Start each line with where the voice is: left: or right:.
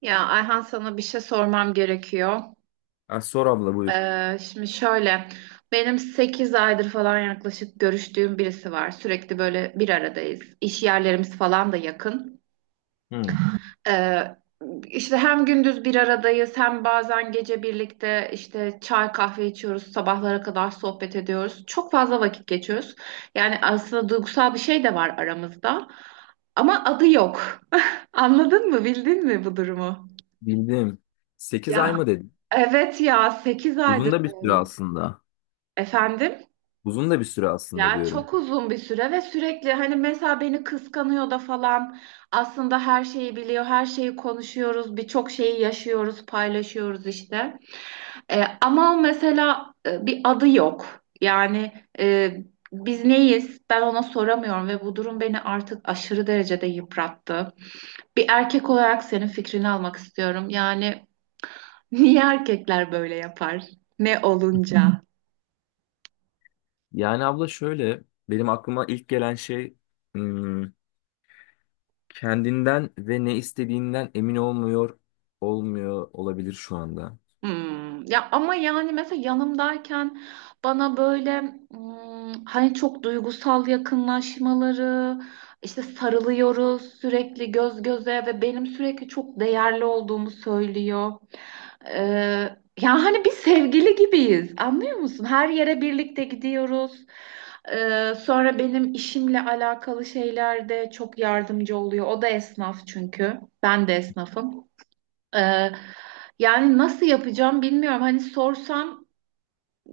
right: Ayhan sana bir şey sormam gerekiyor.
left: Ha, sor abla, buyur.
right: Şimdi şöyle, benim 8 aydır falan yaklaşık görüştüğüm birisi var. Sürekli böyle bir aradayız. İş yerlerimiz falan da yakın.
left: Hı.
right: Ee, işte hem gündüz bir aradayız hem bazen gece birlikte işte çay kahve içiyoruz. Sabahlara kadar sohbet ediyoruz. Çok fazla vakit geçiyoruz. Yani aslında duygusal bir şey de var aramızda. Ama adı yok. Anladın mı? Bildin mi bu durumu?
left: Bildim. 8 ay
right: Ya
left: mı dedin?
right: Evet ya 8
left: Uzun
right: aydır
left: da bir süre
right: böyle.
left: aslında.
right: Efendim?
left: Uzun da bir süre aslında
right: Ya
left: diyorum.
right: çok uzun bir süre ve sürekli hani mesela beni kıskanıyor da falan aslında her şeyi biliyor, her şeyi konuşuyoruz, birçok şeyi yaşıyoruz, paylaşıyoruz işte. Ama mesela bir adı yok. Yani e, biz neyiz? Ben ona soramıyorum ve bu durum beni artık aşırı derecede yıprattı. Bir erkek olarak senin fikrini almak istiyorum. Yani niye erkekler böyle yapar? Ne olunca?
left: Yani abla, şöyle benim aklıma ilk gelen şey, hmm, kendinden ve ne istediğinden emin olmuyor olabilir şu anda.
right: Ya ama yani mesela yanımdayken bana böyle hani çok duygusal yakınlaşmaları işte sarılıyoruz sürekli göz göze ve benim sürekli çok değerli olduğumu söylüyor. Ee, Ya hani bir sevgili gibiyiz anlıyor musun? Her yere birlikte gidiyoruz. Sonra benim işimle alakalı şeylerde çok yardımcı oluyor. O da esnaf çünkü. Ben de esnafım. Ee, Yani nasıl yapacağım bilmiyorum. Hani sorsam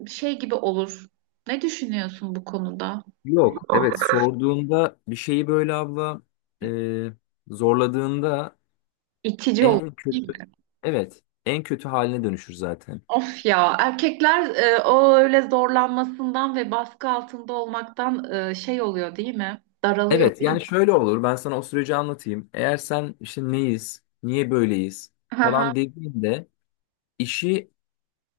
right: şey gibi olur. Ne düşünüyorsun bu konuda?
left: Yok, evet, sorduğunda bir şeyi böyle abla, e, zorladığında
right: İtici
left: en
right: olur
left: kötü,
right: değil mi?
left: evet, en kötü haline dönüşür zaten.
right: Of ya erkekler o öyle zorlanmasından ve baskı altında olmaktan şey oluyor değil mi? Daralıyor
left: Evet,
right: değil
left: yani
right: mi?
left: şöyle olur, ben sana o süreci anlatayım. Eğer sen işte neyiz, niye böyleyiz
right: Hı hı.
left: falan dediğinde işi,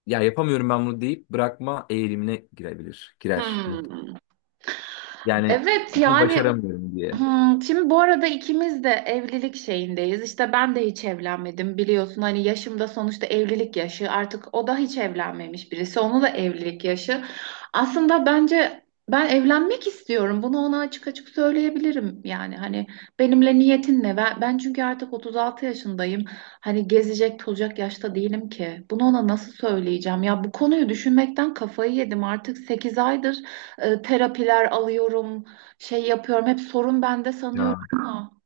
left: ya yapamıyorum ben bunu deyip bırakma eğilimine girebilir, girer muhtemelen.
right: Hmm.
left: Yani
right: Evet
left: bunu
right: yani.
left: başaramıyorum diye.
right: Şimdi bu arada ikimiz de evlilik şeyindeyiz. İşte ben de hiç evlenmedim biliyorsun. Hani yaşımda sonuçta evlilik yaşı. Artık o da hiç evlenmemiş birisi. Onu da evlilik yaşı. Aslında bence ben evlenmek istiyorum. Bunu ona açık açık söyleyebilirim. Yani hani benimle niyetin ne? Ben çünkü artık 36 yaşındayım. Hani gezecek tozacak yaşta değilim ki. Bunu ona nasıl söyleyeceğim? Ya bu konuyu düşünmekten kafayı yedim. Artık 8 aydır terapiler alıyorum. Şey yapıyorum hep sorun bende sanıyorum
left: Ya,
right: ama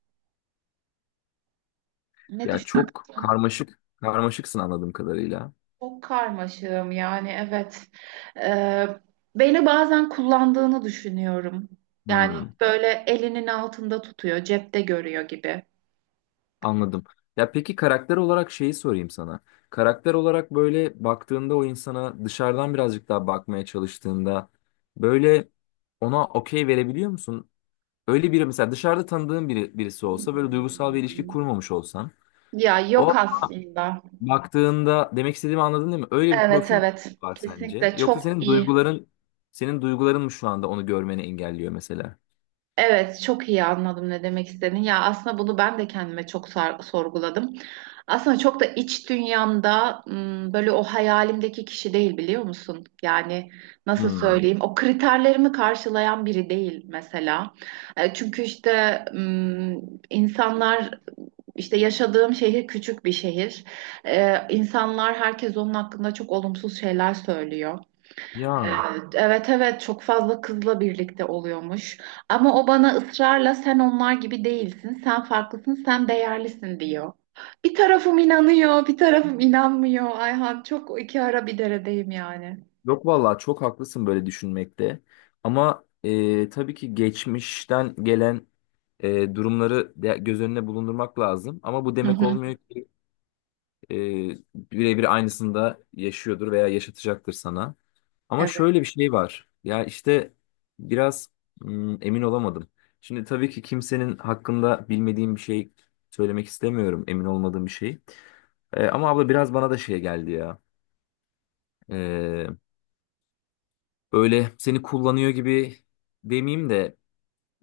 right: ne
left: ya,
right: düşünüyorum
left: çok karmaşıksın anladığım kadarıyla.
right: çok karmaşığım yani evet. Ee, Beni bazen kullandığını düşünüyorum. Yani
left: Hmm,
right: böyle elinin altında tutuyor, cepte görüyor gibi.
left: anladım. Ya, peki karakter olarak şeyi sorayım sana. Karakter olarak böyle baktığında, o insana dışarıdan birazcık daha bakmaya çalıştığında, böyle ona okey verebiliyor musun? Öyle biri, mesela dışarıda tanıdığın biri, birisi olsa, böyle
right: Hmm.
left: duygusal bir ilişki kurmamış olsan,
right: Ya
left: o
right: yok aslında.
left: baktığında demek istediğimi anladın değil mi? Öyle bir
right: Evet
left: profil
right: evet,
left: var sence?
right: kesinlikle
left: Yoksa
right: çok
left: senin
right: iyi.
left: duyguların senin duyguların mı şu anda onu görmeni engelliyor mesela?
right: Evet, çok iyi anladım ne demek istediğini. Ya aslında bunu ben de kendime çok sorguladım. Aslında çok da iç dünyamda böyle o hayalimdeki kişi değil biliyor musun? Yani nasıl
left: Hmm.
right: söyleyeyim? O kriterlerimi karşılayan biri değil mesela. Çünkü işte insanlar işte yaşadığım şehir küçük bir şehir. İnsanlar herkes onun hakkında çok olumsuz şeyler söylüyor. Ee,
left: Ya,
right: Evet evet, çok fazla kızla birlikte oluyormuş. Ama o bana ısrarla sen onlar gibi değilsin, sen farklısın, sen değerlisin diyor. Bir tarafım inanıyor, bir tarafım inanmıyor. Ayhan çok iki ara bir deredeyim yani.
left: yok vallahi çok haklısın böyle düşünmekte. Ama tabii ki geçmişten gelen durumları göz önüne bulundurmak lazım. Ama bu
right: Hı
left: demek
right: hı.
left: olmuyor ki e, birebir aynısını da yaşıyordur veya yaşatacaktır sana. Ama
right: Evet.
left: şöyle bir şey var. Ya işte biraz emin olamadım. Şimdi tabii ki kimsenin hakkında bilmediğim bir şey söylemek istemiyorum. Emin olmadığım bir şey. Ama abla biraz bana da şey geldi ya. E, Böyle seni kullanıyor gibi demeyeyim de,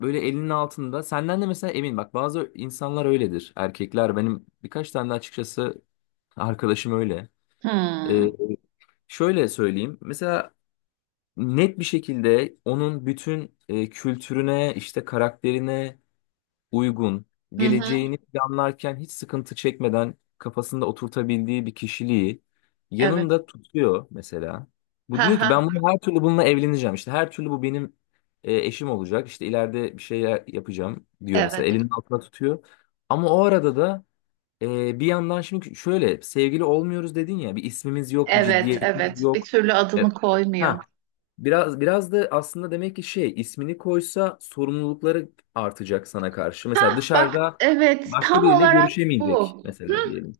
left: böyle elinin altında. Senden de mesela emin. Bak, bazı insanlar öyledir. Erkekler, benim birkaç tane de açıkçası arkadaşım öyle. E,
right: Hmm.
left: Şöyle söyleyeyim. Mesela net bir şekilde onun bütün kültürüne, işte karakterine uygun,
right: Hı hı.
left: geleceğini planlarken hiç sıkıntı çekmeden kafasında oturtabildiği bir kişiliği
right: Evet.
left: yanında tutuyor mesela. Bu
right: Ha
left: diyor ki,
right: ha.
left: ben bunu her türlü, bununla evleneceğim. İşte her türlü bu benim eşim olacak. İşte ileride bir şey yapacağım diyor
right: Evet.
left: mesela. Elinin altına tutuyor. Ama o arada da bir yandan, şimdi şöyle sevgili olmuyoruz dedin ya, bir ismimiz yok, bir
right: Evet,
left: ciddiyetimiz
right: evet. Bir
left: yok.
right: türlü
left: E,
right: adını koymuyor.
left: ha biraz da aslında demek ki, şey, ismini koysa sorumlulukları artacak sana karşı. Mesela
right: Ha bak,
left: dışarıda
right: evet,
left: başka
right: tam
left: biriyle
right: olarak
left: görüşemeyecek
right: bu.
left: mesela diyelim.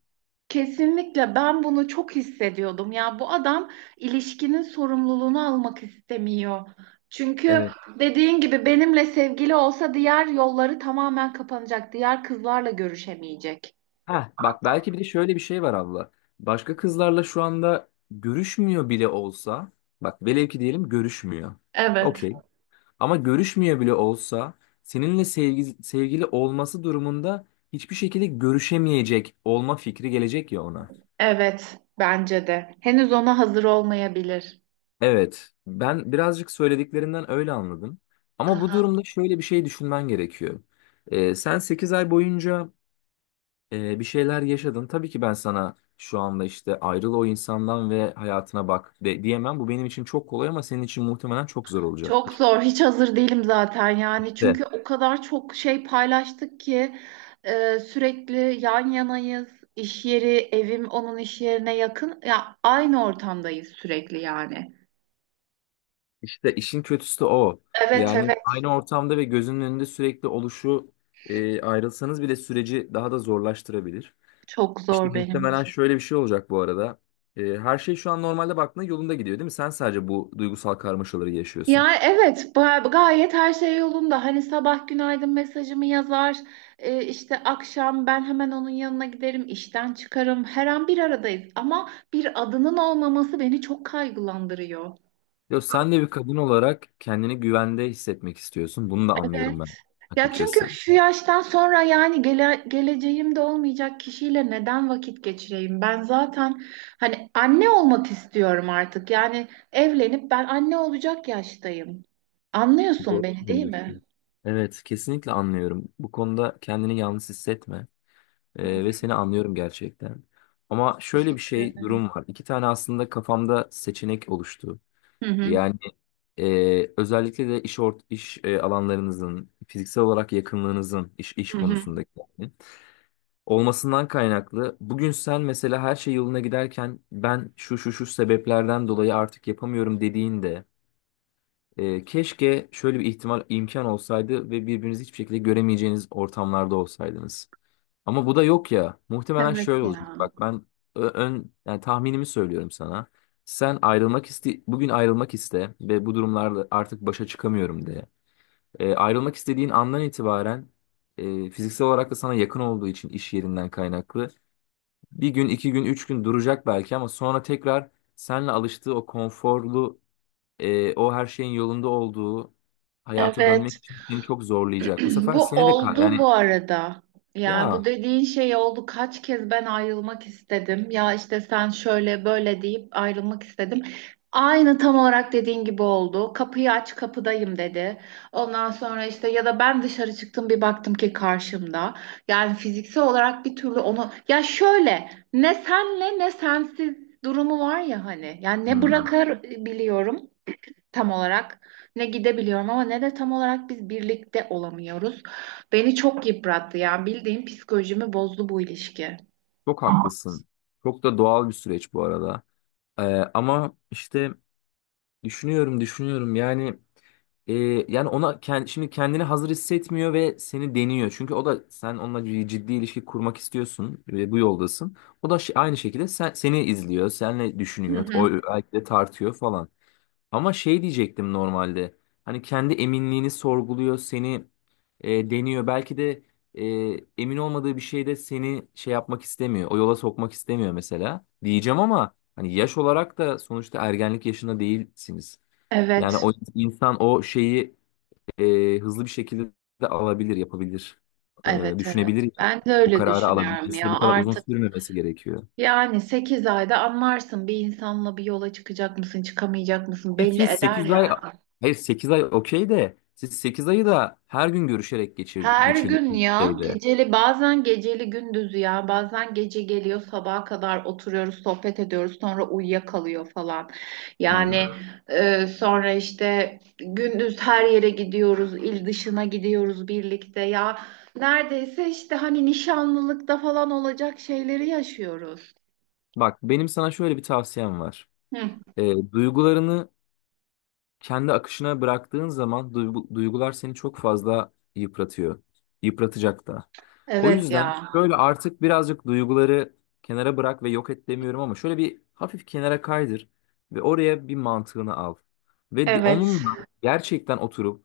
right: Kesinlikle ben bunu çok hissediyordum. Ya bu adam ilişkinin sorumluluğunu almak istemiyor. Çünkü
left: Evet.
right: dediğin gibi benimle sevgili olsa diğer yolları tamamen kapanacak. Diğer kızlarla görüşemeyecek.
left: Ha, bak belki bir de şöyle bir şey var abla. Başka kızlarla şu anda görüşmüyor bile olsa, bak velev ki diyelim görüşmüyor.
right: Evet.
left: Okey. Ama görüşmüyor bile olsa, seninle sevgili olması durumunda hiçbir şekilde görüşemeyecek olma fikri gelecek ya ona.
right: Evet, bence de. Henüz ona hazır olmayabilir.
left: Evet, ben birazcık söylediklerinden öyle anladım. Ama bu
right: Aha.
left: durumda şöyle bir şey düşünmen gerekiyor. Sen 8 ay boyunca bir şeyler yaşadın. Tabii ki ben sana şu anda, işte ayrıl o insandan ve hayatına bak de, diyemem. Bu benim için çok kolay ama senin için muhtemelen çok zor
right: Çok
left: olacaktır.
right: zor. Hiç hazır değilim zaten yani.
left: İşte,
right: Çünkü o kadar çok şey paylaştık ki sürekli yan yanayız. İş yeri, evim onun iş yerine yakın. Ya aynı ortamdayız sürekli yani.
left: İşte işin kötüsü de o.
right: Evet
left: Yani
right: evet.
left: aynı ortamda ve gözünün önünde sürekli oluşu ayrılsanız bile süreci daha da zorlaştırabilir.
right: Çok
left: İşte
right: zor benim
left: muhtemelen
right: için.
left: şöyle bir şey olacak bu arada. Her şey şu an normalde baktığında yolunda gidiyor değil mi? Sen sadece bu duygusal karmaşaları yaşıyorsun.
right: Yani evet, gayet her şey yolunda. Hani sabah günaydın mesajımı yazar. İşte akşam ben hemen onun yanına giderim. İşten çıkarım. Her an bir aradayız. Ama bir adının olmaması beni çok kaygılandırıyor.
left: Ya sen de bir kadın olarak kendini güvende hissetmek istiyorsun. Bunu da
right: Evet.
left: anlıyorum ben,
right: Ya çünkü
left: açıkçası.
right: şu yaştan sonra yani geleceğimde olmayacak kişiyle neden vakit geçireyim? Ben zaten hani anne olmak istiyorum artık. Yani evlenip ben anne olacak yaştayım. Anlıyorsun
left: Doğru
right: beni değil mi?
left: söylüyorsun. Evet, kesinlikle anlıyorum. Bu konuda kendini yalnız hissetme. Ve seni anlıyorum gerçekten. Ama şöyle bir
right: Teşekkür
left: şey
right: ederim.
left: durum var. İki tane aslında kafamda seçenek oluştu.
right: Hı hı.
left: Yani özellikle de iş ort iş alanlarınızın fiziksel olarak yakınlığınızın iş
right: Hı hı.
left: konusundaki yani, olmasından kaynaklı. Bugün sen mesela, her şey yoluna giderken, ben şu şu şu sebeplerden dolayı artık yapamıyorum dediğinde, keşke şöyle bir ihtimal, imkan olsaydı ve birbirinizi hiçbir şekilde göremeyeceğiniz ortamlarda olsaydınız. Ama bu da yok ya. Muhtemelen
right: Evet
left: şöyle olacak.
right: ya.
left: Bak ben ön, yani tahminimi söylüyorum sana. Sen ayrılmak iste, bugün ayrılmak iste ve bu durumlarla artık başa çıkamıyorum de. Ayrılmak istediğin andan itibaren, fiziksel olarak da sana yakın olduğu için, iş yerinden kaynaklı. Bir gün, 2 gün, 3 gün duracak belki, ama sonra tekrar seninle alıştığı o konforlu, o her şeyin yolunda olduğu hayata
right: Evet.
left: dönmek için seni çok zorlayacak. Bu sefer
right: Bu
left: seni de
right: oldu
left: yani
right: bu arada. Yani bu
left: ya
right: dediğin şey oldu. Kaç kez ben ayrılmak istedim. Ya işte sen şöyle böyle deyip ayrılmak istedim. Aynı tam olarak dediğin gibi oldu. Kapıyı aç kapıdayım dedi. Ondan sonra işte ya da ben dışarı çıktım bir baktım ki karşımda. Yani fiziksel olarak bir türlü onu ya şöyle, ne senle ne sensiz durumu var ya hani. Yani ne
left: hmm.
right: bırakabiliyorum tam olarak, ne gidebiliyorum ama ne de tam olarak biz birlikte olamıyoruz. Beni çok yıprattı ya. Bildiğim psikolojimi bozdu bu ilişki.
left: Çok haklısın. Çok da doğal bir süreç bu arada. Ee, Ama işte düşünüyorum. Yani e, yani ona şimdi kendini hazır hissetmiyor ve seni deniyor. Çünkü o da, sen onunla ciddi ilişki kurmak istiyorsun ve bu yoldasın. O da aynı şekilde sen, seni izliyor, seninle
right: Hı
left: düşünüyor,
right: hı.
left: o belki de tartıyor falan. Ama şey diyecektim normalde. Hani kendi eminliğini sorguluyor, seni deniyor. Belki de emin olmadığı bir şeyde seni şey yapmak istemiyor, o yola sokmak istemiyor mesela. Diyeceğim ama hani yaş olarak da sonuçta ergenlik yaşında değilsiniz. Yani
right: Evet,
left: o insan o şeyi hızlı bir şekilde de alabilir, yapabilir.
right: evet, evet.
left: Düşünebilir, yani.
right: Ben de
left: O
right: öyle
left: kararı
right: düşünüyorum
left: alabilmesi de bu
right: ya
left: kadar uzun
right: artık.
left: sürmemesi gerekiyor.
right: Yani 8 ayda anlarsın bir insanla bir yola çıkacak mısın, çıkamayacak mısın belli
left: Siz
right: eder
left: 8 ay,
right: yani.
left: hayır, 8 ay okey, de siz 8 ayı da her gün görüşerek geçir
right: Her gün
left: geçirdiğiniz
right: ya
left: şeyde.
right: geceli, bazen geceli gündüzü, ya bazen gece geliyor sabaha kadar oturuyoruz sohbet ediyoruz sonra uyuyakalıyor falan. Yani
left: Hmm.
right: e, sonra işte gündüz her yere gidiyoruz, il dışına gidiyoruz birlikte ya, neredeyse işte hani nişanlılıkta falan olacak şeyleri yaşıyoruz.
left: Bak benim sana şöyle bir tavsiyem var.
right: Hı,
left: Duygularını kendi akışına bıraktığın zaman, duygular seni çok fazla yıpratıyor. Yıpratacak da. O
right: evet
left: yüzden
right: ya,
left: şöyle artık birazcık duyguları kenara bırak, ve yok et demiyorum, ama şöyle bir hafif kenara kaydır ve oraya bir mantığını al. Ve
right: evet,
left: onunla gerçekten oturup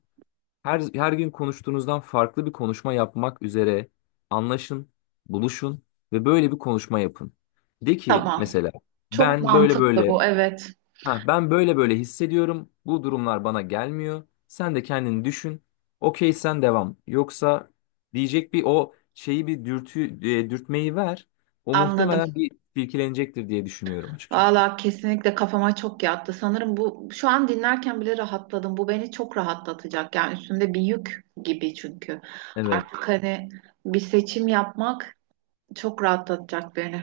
left: her gün konuştuğunuzdan farklı bir konuşma yapmak üzere anlaşın, buluşun ve böyle bir konuşma yapın. De ki
right: tamam,
left: mesela,
right: çok
left: ben böyle
right: mantıklı
left: böyle,
right: bu, evet,
left: ha, ben böyle böyle hissediyorum. Bu durumlar bana gelmiyor. Sen de kendini düşün. Okey, sen devam. Yoksa diyecek, bir o şeyi, bir dürtü, dürtmeyi ver. O
right: anladım.
left: muhtemelen bir silkelenecektir diye düşünüyorum açıkçası.
right: Valla kesinlikle kafama çok yattı. Sanırım bu şu an dinlerken bile rahatladım. Bu beni çok rahatlatacak. Yani üstümde bir yük gibi çünkü.
left: Evet.
right: Artık hani bir seçim yapmak çok rahatlatacak beni.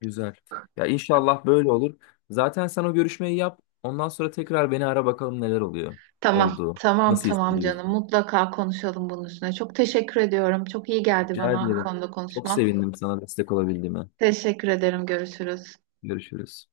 left: Güzel. Ya inşallah böyle olur. Zaten sen o görüşmeyi yap. Ondan sonra tekrar beni ara, bakalım neler oluyor.
right: Tamam,
left: Oldu.
right: tamam,
left: Nasıl
right: tamam canım.
left: hissediyorsun?
right: Mutlaka konuşalım bunun üstüne. Çok teşekkür ediyorum. Çok iyi geldi
left: Rica
right: bana bu
left: ederim.
right: konuda
left: Çok
right: konuşman.
left: sevindim sana destek olabildiğime.
right: Teşekkür ederim. Görüşürüz.
left: Görüşürüz.